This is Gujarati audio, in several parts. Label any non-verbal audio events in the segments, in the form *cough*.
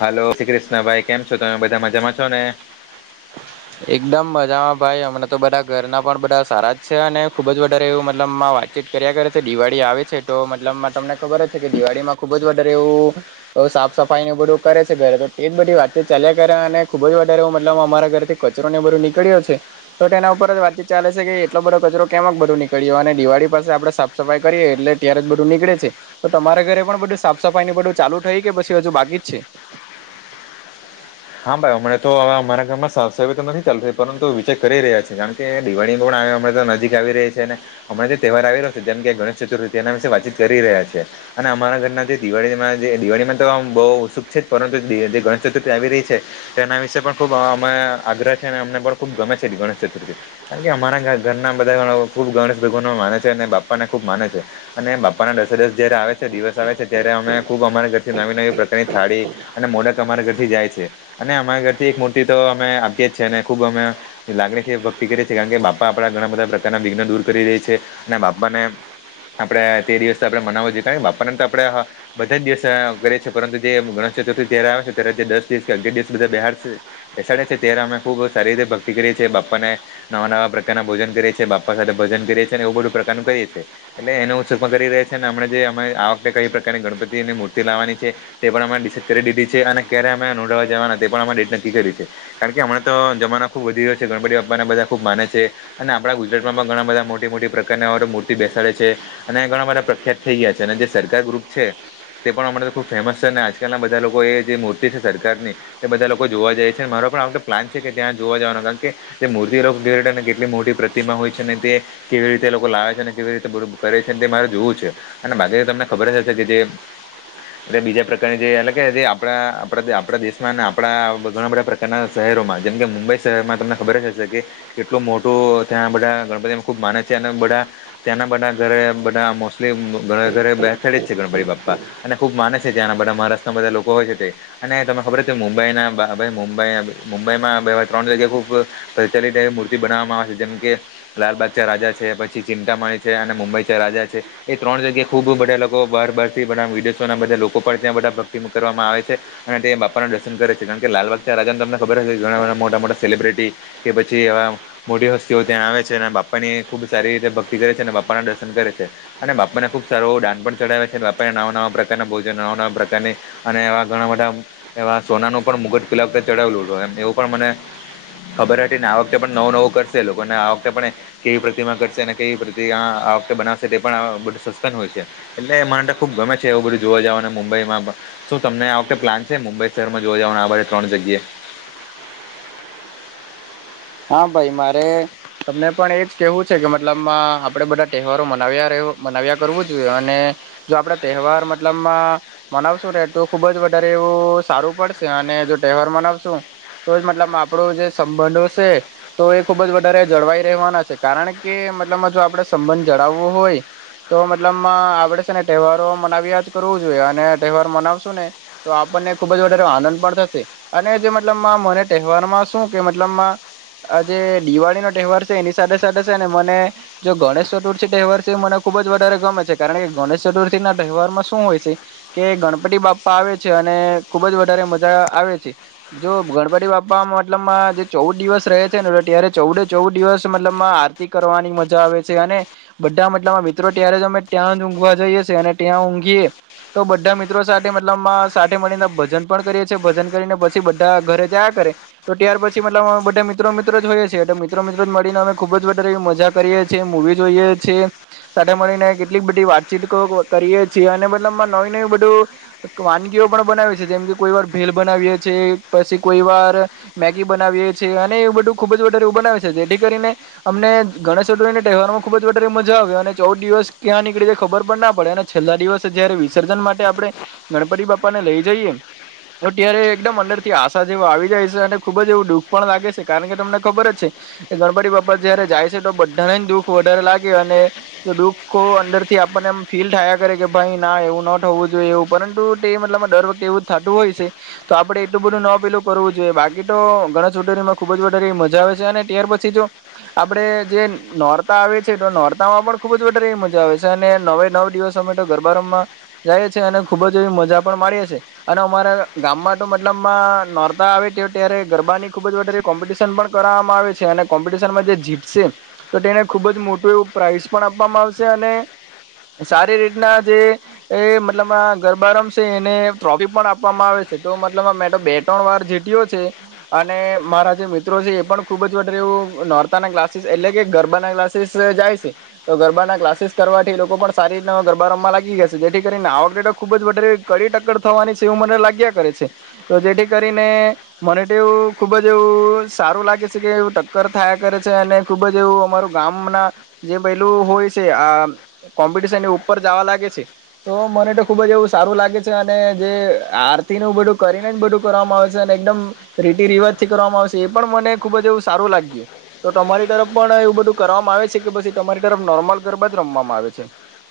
હાલો જય શ્રી કૃષ્ણભાઈ કેમ છો તમે બધા મજામાં છો ને. એકદમ મજામાં ભાઈ અમણા તો બધા ઘરના પણ બધા સારા જ છે અને ખુબ જ વધારે એવું મતલબ વાતચીત કર્યા કરે છે દિવાળી આવે છે તો મતલબ તમને ખબર જ છે કે દિવાળી માં ખુબ જ વધારે એવું સાફ સફાઈ નું બધું કરે છે ઘે તો એ જ બધી વાતચીત ચાલયા કરે અને ખુબ જ વધારે મતલબ અમારા ઘરથી કચરો ને બધું નીકળ્યો છે તો તેના ઉપર જ વાતચીત ચાલે છે કે એટલો બધો કચરો કેમક બધું નીકળ્યો અને દિવાળી પાસે આપણે સાફ સફાઈ કરીએ એટલે ત્યારે જ બધું નીકળે છે તો તમારા ઘરે પણ બધું સાફ સફાઈ ને બધું ચાલુ થઈ કે પછી હજુ બાકી જ છે. *inaudible* હા ભાઈ અમને તો અમારા ઘરમાં સાફ સફાઈ તો નથી ચાલતી પરંતુ વિચાર કરી રહ્યા છે કારણ કે દિવાળી થોડા તો નજીક આવી રહી છે અને હમણા જે તહેવાર આવી રહ્યો છે જેમ કે ગણેશ ચતુર્થી એના વિશે વાતચીત કરી રહ્યા છીએ. અને અમારા ઘરના જે દિવાળીમાં જે દિવાળીમાં તો આમ બહુ ઉત્સુક છે પરંતુ જે ગણેશ ચતુર્થી આવી રહી છે. તેના વિશે પણ ખુબ અ આગ્રહ છે અને અને ખૂબ ગમે છે ગણેશ ચતુર્થી કારણ કે અમારા ઘરના બધા ખુબ ગણેશ ભગવાન માને છે અને બાપા ને ખુબ માને છે અને બાપાના દસે દસ જયારે આવે આવે છે દિવસ આવે છે ત્યારે અમે ખૂબ અમારા ઘરથી નવી નવી પ્રકારની થાળી અને મોડક અમારા ઘરથી જાય છે. અને અમારા ઘરથી એક મૂર્તિ તો અમે આપીએે જ છે ને ખુબ અમે લાગણી ભક્તિ કરીએ છીએ કારણ કે બાપા આપડા ઘણા બધા પ્રકારના વિઘ્ન દૂર કરી રે છે અને બાપા ને આપડે તે દિવસ આપણેે મનાવ જોઈએ કારણ કે બાપા ને તો આપણેે બધા જ દિવસ કરીએ છીએ પરંતુ જે ગણેશ તો ચતુર્થી આવે છે ત્યારે દસ દિવસ દસે દિવસ બેહા બેહાડિયે ત્યારે અમે ખૂબ સારી રીતે ભક્તિ કરીએ બાપ્પાને નવા-નવા ના ભોજન કરીએ છીએ બાપા સાથે ભજન કરીએ છીએ એવું બધું પ્રકારનું કરીએ છીએ એટલે એને સાથે સુખમાં કરીએ છીએ અને આપણે જે આ વખતે કઈ પ્રકારની ગણપતિની મૂર્તિ લાવવાની છે તે પણ નિશ્ચિત કરી દીધી છે અને ક્યારે અમે પ્રવાસ જવાના તે પણ અમે ડેટ નક્કી કર્યું છે કારણ કે હમણા તો જમાના ખુબ વધી રહ્યો છે ગણપતિ બાપાના બધા ખુબ માને છે અને આપણા ગુજરાત માં પણ ઘણા બધા મોટી મોટી પ્રકાર મૂર્તિ બેસાડે છે અને ઘણા બધા પ્રખ્યાત થઈ ગયા. અને જે સરકાર ગ્રુપ છે તે પણ હમણાં તો ખુબ ફેમસ છે અને આજકાલના બધા લોકો એ જે મૂર્તિ છે કાર ની તે બધા લોકો જોવા જાય છે મારો પણ આ પ્લાન છે કે ત્યાં જોવા જવાનો કારણ કે જે મૂર્તિરોગ *unintelligible* કેટલી મોટી પ્રતિમા હોય છે ને તે કેવી રીતે લોકો લાવે છે અને કેવી રીતે કરે છે તે મારે જોવું છે. અને બાકી તમને ખબર જ હશે કે જે એ બીજા પ્રકારની જે એટલે કે જે આપણા આપણા ત્યાં આપણા દેશમાં અને આપણા ઘણા બધા પ્રકારના શહેરોમાં જેમ કે મુંબઈ શહેરમાં તમને ખબર જ હશે કે કેટલું મોટું ત્યાં બધા ગણપતિ ખૂબ માને છે બધા ત્યાંના બધા ઘરે બધા મોસ્ટલી ણ ઘરે બેઠે જ છે ગણપરી બાપા અને ખુબ માને છે ત્યાંના બધા મહારાષ્ટના બધા લોકો હોય છે તે અને ત ખબ કે મુંબઈના ભાઈ મુંબઈ મુંબઈમાં ત્રણ જગ્યા ખૂબ પ્રચલિતવી મૂર્તિ બનાવવામાં આવે જેમ કે લાલબાગ રાજા છે પછી ચિંતાામણી છે અને મુંબઈ રાજા છે એ ત્રણ જગ્યા ખુબ બધા લોકો બાર બારથી બધ વિડીયોો બધા લોકો પણ ત્યાં બધા ભક્તિ કરવામાં આવે છે અને તે દર્શન કરે છે કારણ કે લાલબાગ રાજાને તમને ખબર હ કે ઘણા મોટા મોટા સેલિબ્રિટી કે પછીવા મોટી હસ્તીઓ ત્યાં આવે છે અને બાપાની ખૂબ સારી રીતે ભક્તિ કરે છે અને બાપાના દર્શન કર છે અને બાપાને ખૂબ સ દાન પણ ચડાવે છેપારીને નવા નવા પ્રકારના ભોજન નવા નવા પ્રકારની અને એવા ઘણા બધા એવા સોનાનું પણ મુગટ પેલા વખતે ચઢાવલું હતું એમ એવું પણ મને ખબર હતી ને આ વખતે પણ નવું નવું કરશે લોકોને આ વખતે પણ કેવી પ્રતિમા કરશે અને કેવી પ્રત આ વખતે બનાવશે તે પણ આ બધું સસ્પેન્ડ હોય છે એટલે મનેને ખૂબ ગમે છે એવું બધું જોવા જાવઓ અને મુંબઈમાં શું તમને આ વખતે પ્લાન છે મુંબઈ શહેરમાં જોવા જાવને આભરે ત્રણ જગ્યા હા ભાઈ મારે તમને પણ એજ કેવું છે કે મતલબ આપડે બધા તહેવારો મનાવ્યા રહ્યો નાવ્યા કરવું જોઈએ અને જો આપણે તહેવાર મતલબ મનાવશું ને તો ખુબ વધારે એવ સારું પડશે અને જો તહેવાર મનાવશું તો જ મતલબ આપણો જે સંબંધો તો એ ખુબ જ વધારે જળવાઈ રહેવાના છે કારણ કે મતલબમાં જો આપડણે સંબંધ જળવવો હોય તો મતલબ આપડે છે ને તહેવારો મનાવ્યા જ કરવું જોઈએ અને તહેવાર મનાવશું ને તો ને ખૂબ જ વધારે આનંદ પણ થશે અને જે મતલબ મને તહેવારમાં શું કે મતલબમાં આજે દિવાળી નો તહેવાર છે એની સાથે સાથે છે ને મને જો ગણેશ ચતુર્થી તહેવાર છે મને ખુબ જ વધારે ગમે છે કારણ કે ગણેશ ચતુર્થી ના તહેવારમાં શું હોય છે કે ગણપતિ બાપા આવે છે અને ખુબ જ વધારે મજા આવે છે જો ગણપતિ બાપ્પા મતલબમાં જે ચૌદ દિવસ રહે છે ને ત્યારે ચૌદે ચૌદ દિવસ મતલબમાં આરતી કરવાની મજા આવે છે અને બધા મતલબ મિત્રો ત્યારે તમે ત્યાં જ ઊંઘવા જઈએ છી અને ત્યાં ઊંઘીએ તો બધા મિત્રો સાથે મતલબ સાથે મળીને ભજન પણ કરીએ છીએ ભજન કરીને પછી બધા ઘરે જયા તો ત્યાર પછી મતલબ બધા મિત્ર મિત્રો મિત્રો જોઈએી એલે મિત્ર મિત્રો મળીને અમે ખુબ જારેવી મજા કરીએ છીએ મુવી જોઈએ છી સાથે મળીને કેટલીક બધી વાતચીત કરીએ છીએ અને મતલબમાં નવી નવી બધું વાનગીઓ પણ બનાવી જેમ કે કોઈ વાર ભેલ બનાવીએ છે પછી કોઈ વાર મેગી બનાવીએ છી એવ બધું ખુબ જ વધારે એવ બનાવે છે જેથી કરીને અમને ગણેશ ચોઠવણી ના તહેવાર માં ખુબ જ વધારે મજા આવ અને ચૌદ દિવસ ક્યાં નીકળે છે ખબર પણ ના પડે અને છેલ્લા દિવસ જયારે વિસર્જન માટે આપણે ગણપતિ બાપા લઈ જઈએ અત્યારે એકદમ અંદર થી આશા જેવ આવી જાય છે અને ખુબ જ એવું દુઃખ પણ લાગે છે કારણ કે તમને ખબર જ છે કે ગણપતિ બાપ્પા જયારે જાય છે તો બધાને દુઃખ વધારે લાગે અને તો દુઃખ અંદર થી આપણને એમ ફીલ થયા કરે કે ભાઈ ના એવું ન થવું જોઈએ એવું પરંતુ તે મતલબ દર વખતે એવું જ થતું હોય છે તો આપડ એટું બધું ન પેલું કરવું જોઈએ બાકી તો ગણેશ ચૂટરીમાં ખૂબ જ વધારે મજા આવે છે અને ત્યાર પછી જો આપડણે જે નોર્તા આવે છે તો નોર્તામાં પણ ખુબ જ વારે એવી મજા આવે છે અને નવે નવ દિવસ અમે તો ગરબા રમાં જએ છીએ અને ખુબ જ એવી મજા પણ અને અમારા ગામમાં તો મતલબ નોરતા આવે ત્યારે ગરબાની ખુબ જ વધારે કોમ્પિટિશન પણ કરવામાં આવે છે અને કોમ્પિટિશનમાં જે જીતશે તો તેને ખુબ જ મોટું એવું પ્રાાઈઝ પણ આપવામાં આવશે અને સારી રીતના જે એ મતલબમાં ગરબા રમ છે એને ટ્રોફી પણ આપવામાં આવે છે તો મતલબ મેં તો બે ત્રણ વાર જીત્યો છે અને મારા મિત્રો છે એ પણ ખુબ જ વ એવું નોરતા ના ક્લાસીસ એટલે કે ગરબા ના ક્લાસીસ જાય છે તો ગરબાના કલાસીસ કરવાથી લોકો પણ સારી રીત ગરબા રમવા લાગી જશે જેથી કરીને આવકડેટો ખુબ જ વધારે થવાની છેવું મને લાગ્યા કરે છે તો જેથી કરીને મને તેવું ખુબ જ એવું સારું લાગે છે કે એ ટક્કર થયા કરે છે અને ખુબ જ એવું અમારું ગામ ના જે પલું કોઈ છે આ કોમ્પિટશનની ઉપર જવા લાગે છે તો મને તો ખુબ જ એવું સારું લાગે છે અને જે આર નું બધું કરીને જ બધું કરવામાં આવેશે અને એકદમ રીતિ રિવાજ થી કરવામાં આવે એ પણ મને ખુબ જ એવું સારું લાગ્યું તો તમારી તરફ પણ એવું બધું કરવામાં આવે છે કે પછી તમારી તરફ *unintelligible* ગરબા જ રમવામાં આવે છે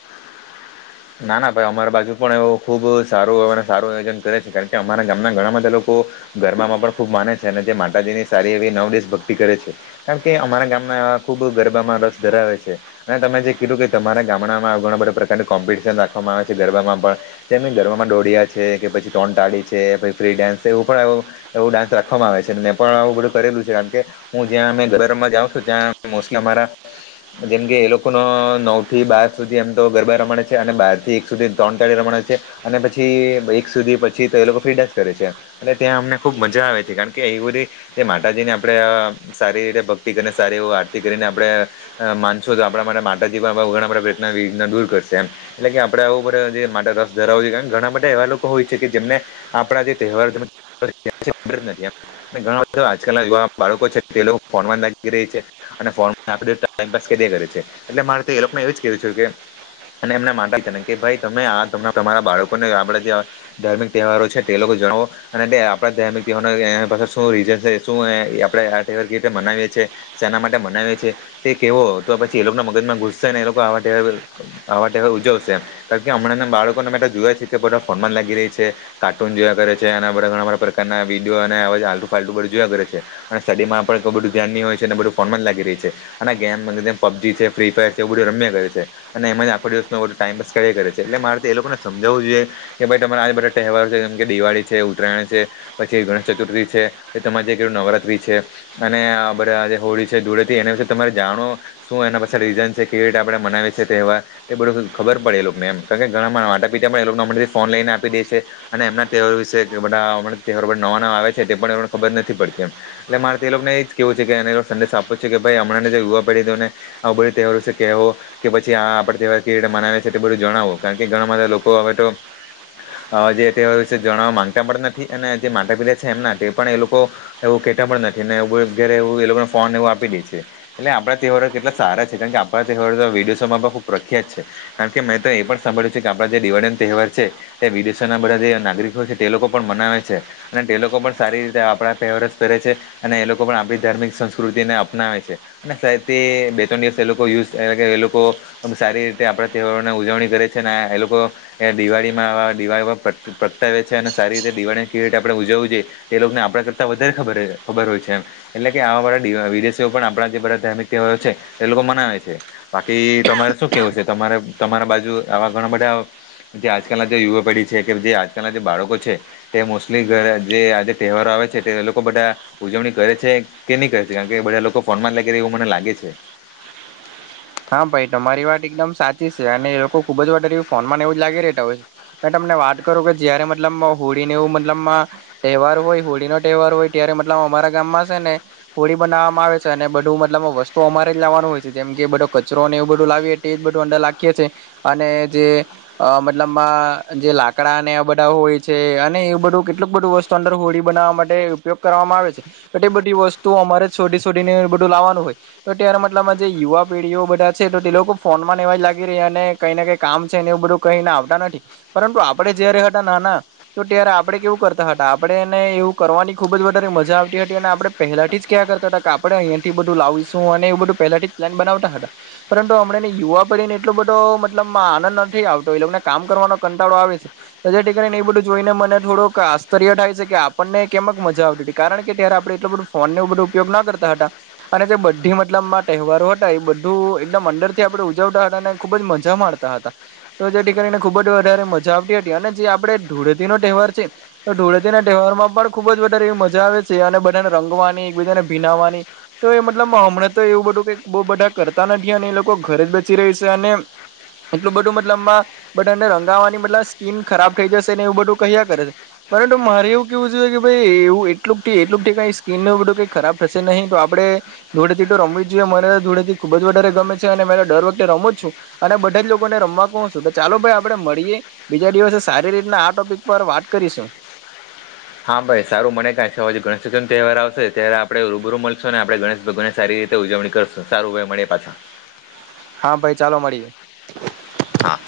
*inaudible* ના ના ભાઈ અમારા બાજુ પણ એવો ખુબ સારું એ સારું આયોજન કરે છે કારણ કે અમારા ગામના ઘણા બધા લોકો ગરબા માં પણ ખૂબ માને છે અને જે માતાજી ની સારી એવી નવ દીવશ ભક્તિ કરે છે કારણ કે અમારા ગામના ખુબ ગરબામાં રસ ધરાવે છે અને તમે જે કીધું કે તમારા ગામડામાં ઘણા બધા પ્રકારની કોમ્પ *unintelligible* રાખવામાં આવે છે ગરબામાં પણ તેમની ગરબામાં ડોડિયા છે કે પછી તોણ ટાળી છે પછી ફ્રી ડાન્સ એવું પણ એવુ એવું ડાન્સ રાખવામાં આવે છે મેં પણ આવું બધું કરેલું છે કારણ કે હું જ્યાં અ ઘરમાં જાઉં છું ત્યાં *unintelligible* જેમ કે એ લોકો નવ થી બાર સુધી એમ તો ગરબા રમાડે અને બહાર થી એક સુધી ત્રણ ટાળી રમાડે છે, અને પછી એક સુધી પછી તો એ લોકો ફ્રી ડન્સ કરે છે. એટલે ત્યાં અમને ખુબ મજા આવે તી કારણ કે એ બધી જે માતાજી ને આપણેે અ સારી રીતે ભક્તિ કરી સા આરતી કરીને આપણે માનશો તો આપણા માટે માતાજી પ્રયત્નના દૂર કરશે એમ. એટલે કે આપડે આવું બધે જે માટે રસ ધરાવો જોઈએ, કારણ કે ઘણા બધા એવા લોકો હોય છે કે તેમને આપણા જે તહેવાર તેમજ *inaudible* ઘણા બધા આજકાલના યુવા બાળકો છે તે લોકો ફોન માં લાગી રહે છે અને ફોન આપણે ટાઈમ પાસ કરે છે એટલે મારે તો એ લોકોને એવ જ કેવુ છે કે અને એમને માટે જ કે ભાઈ તમે આ તમારા બાળકોને આપડે જે આ ધાર્મિક તહેવારો છે તે લોકો જણાવ અને તે આપડા દૈનિક જીવન માં એના પાછળ શું રીઝન છે શું હે એ આપડે *unintelligible* કે રિતે મનાવીએ છે. સેના માટે મનાવીએ છે તે કેવો હોય તો પછી એ લોકો ના મગજ માં ઘુસ સે ને એ લોકો આવા *unintelligible* આવા તહેવાર ઉજવશે એમ કારણ કે હમણાં બાળકોને માટે જોઈયા છે કે બધા ફોનમાં લાગી રહી છે કાર્ટૂન જોયા કરે છે ને બધા ઘણા બધા પ્રકારના વિડીયો અને આલતુ ફાલતુ બધૂ જોયા કરે છે અને સ્ટડી માં પણ એટલું બધું ધ્યાન નઈ હોય છે ને બધું ફોનમાં જ લાગી રહી છે અને ગેમ પબજી છે ફ્રી ફાયર છે એવું બધું રમ્યા કરે છે અને એમાં આખા દિવસનો ટાઈપસ કર્યા કરે છે એટલે મારે તો એ લોકોને સમજાવું જોઈએ કે ભાઈ તમારા આ બધા તહેવારો છે જેમ કે દિવાળી છે ઉત્તરાયણ છે પછી ગણેશ ચતુર્થી છે એ તમારે જે કીધું નવરાત્રી છે અને બધા હોળી છે ધૂળેટી એના વિશે તમેં જાણો શું એના પાસે રીઝન છે કેવી રીતે આપડે મનાવી છે તહેવાર એ બધું ખબર પડે એ લોકને એમ કારણ કે ઘણા મા માતા પિતા પણ એ લોકોને ફોન લઈને આપી દે છે અને એમના તહેવારો વિશે છે તે બધા હમણાં તહેવારો નવા નવા આવે છે પણ એને ખબર નથી પડતી એમ એટલે મારે તો એ લોકને એજ કેવું છે કે સંદેશ આપો છે કે ભાઈ હમણાં જે યુવા પેઢી ને આવું બધી તહેવારો છે કહેવો કે પછી આપડા તેહવારો કેવી રિતે મનાવે છે તે બધું જણાવો કારણ કે ઘણા બધા લોકો હવે તો જે તેવારો જાણવા માંગતા પણ નથી અને જે માટા પિટા છે એમના તે પણ એ લોકો એવું કે કેતા પણ નથી ને એવું બધું ત્યારે એવું એ લોકોને ફોનને એવું આપી દે છે એટલે આપણા તહેવારો કેટલા સારા છે કારણ કે આપણા તહેવારો તો વિદેશો માં પણ ખૂબ પ્ર ખ્યાત છે કારણ કે મેં તો એ પણ સાભળ્યું છે કે આપણા જે દિવાળીનો તહેવાર છે તે વિદેશોના બધા જે નાગરિકો તે લોકો પણ મનાવે છે અને તે લોકો પણ સારી રીતે આપણા તહેવારો સ કરે છે અને એ લોકો પણ આપણી ધાર્મિક સંસ્કૃતિને અપનાવે છે અને બે ત્રણ દિવસ એ લોકો યુ એ લોકો સારી રીતે આપણા તહેવારોને ઉજવણી કરે છે ને એ લોકો એ દિવાળીમાં આ દિવાળીમાં પ્રગ પ્રખ્ યાત આવે છે અને સારી રીતે દિવાળી કેવી રીતે આપણે ઉજવું જોઈએ તે લોક ને આપણા કરતા વધારે ખબર ખબર હોય છે એમ એટલે કે આવા વાળા વિદેશીઓ પણ આપણા જે બધા ધાર્મિક તહેવારો છે એ લોકો મનાવે છે બાકી તમા શું કેવું છે તમારે તમારા બાજુ આવા ઘણા બધા જે આજકાલના જે યુવા પેઢી છે કે જે આજકાલના જે બાળકો છે તે મોસ્ટલી ઘ જે આજે તહેવારો આવે છે તે લોકો બધા ઉજવણી કરે છે કે નહી કરે છે કારણ કે બધા લોકો ફોનમાં જ લાગી રહે એવું મને લાગે છે. *inaudible* હા ભાઈ તમારી વાત એકદમ સાચી છે અને એ લોકો ખુબ જ વધારે ફોન માંને એવું જ લાગી રહેતા હોય મે તમને વાત કરું કે જયારે મતલબમાં હોળીને એવું મતલબમાં તહેવાર હોય હોળીનો તહેવાર હોય ત્યાર કે મતલબ અમારા ગામમાં છે ને હોળી બનાવવામાં આવે છે અને બધું મતલબ વસ્તુ અમારે જ લાવવાનું હોય છે જેમ કે બધો કચરોને એવું બધું લાવીએ એ જ બધું અંદર નાખીએ છે અને જે મતલબમાં જે લાકડા ને આ બધા હોય છે અને એ બધું કેટલુંક બધું વસ્તુ અંદર હોળી બનાવવા માટે ઉપયોગ કરવામાં આવે તે બધી વસ્તુઓ અમારે શોઢી શોડીને બધું લાવવાનું હોય તો ત્યારે ના મતલબમાં જે યુવા પેઢીઓ બધા છે તો તે લોકો ફોન માં એવા જ લાગી રહ્યા અને કઈ ને કઈ કામ છે ને એવું બધું કઈ ને આવતા નથી. પરંતુ આપડે જ્યારે હતા નાના તો ત્યારે આપડે કેવું કરતા હતા આપડે એને એવું કરવાની ખુબ જ વધારે મજા આવતી હટી અને આપણે પહેલાથી જ ક્યાં કરતા હતા કે આપણે અહીંયાથી બધું લાવશું એવું બધું પહેલાથી જ પ્લાન બનાવ તા હતા પરંતુ હમણાંની યુવા પેઢીને એટલો બધો મતલબ આનંદ નથી આવતો એ લોક ને કામ કરવાનો કંટા ટાડો આવે છે જેથી કરીને એ બધું જોઈને મને થોડુંક આશ્ચર્ય થાય છે કે આપણને કેમક મજા આવતી. કારણ કે ત્યારે આપે એટલું બધું ફોન બધો ઉપયોગ ના કરતા હતા અને જે બધી મતલબ તહેવારો હતા. બધું એકદમ અંંદર થી આપડે ઉજવતા હતા અને ખુબ જ મજા માણતા હતા તો જેથી કરીને ખુબ જ. વધારે મજા આવતી હતી અને જે આપડે ધૂળેતી નો તહેવાર છે તો ધૂળેતી ના તહેવાર પણ ખુબ જ વધારે. મજા આવે છે અને બધાને રંગવાની એક બીજાને ભીનાવવાની તો એ મતલબ મા હમણાં તો એવું બધું કે. બહુ બધા કરતા નથી અને એ લોકો ઘરે જ બચી રહી છે અને. એટલું બધું મતલબમાં આ બધા ને રંગાવાની મતલબ સ્કીન ખરાબ થઈ જશે ને એવું બધું કર્યા કરે છે. પરંતુ મારે એવું કેવું છે કે ભાઈ એવું એટલુંક થી એટલુંક થી કઈ સ્કીન ન બધું કઈ ખરાબ થશે નહીં તો આપડે. એ ધુળેટી તો રમવી જ જોઈએ મારે. ધુળેટી ખુબ જ વધારે ગમે છે અને મે દર વખતે રમો જ છું અને બધા જ લોકોને રમવા કહુ છું તો ચાલો ભાઈ આપડે. મળીએ બીજા દિવસે સારી રીતના આ ટોપિક પર વાત કરીશું. *inaudible* હા ભાઈ સારું મને કાંઈક છે હવે જે ગણેશ ચતુર્થી નો તહેવાર આવશે ત્યારે આપણે રૂબરૂ મળશો ને આપણે ગણેશ ભગવાનને સારી રીતે ઉજવણી કરશું સારું ભાય મળીએ પાછા. હા ભાઈ ચાલો મળીએ. હા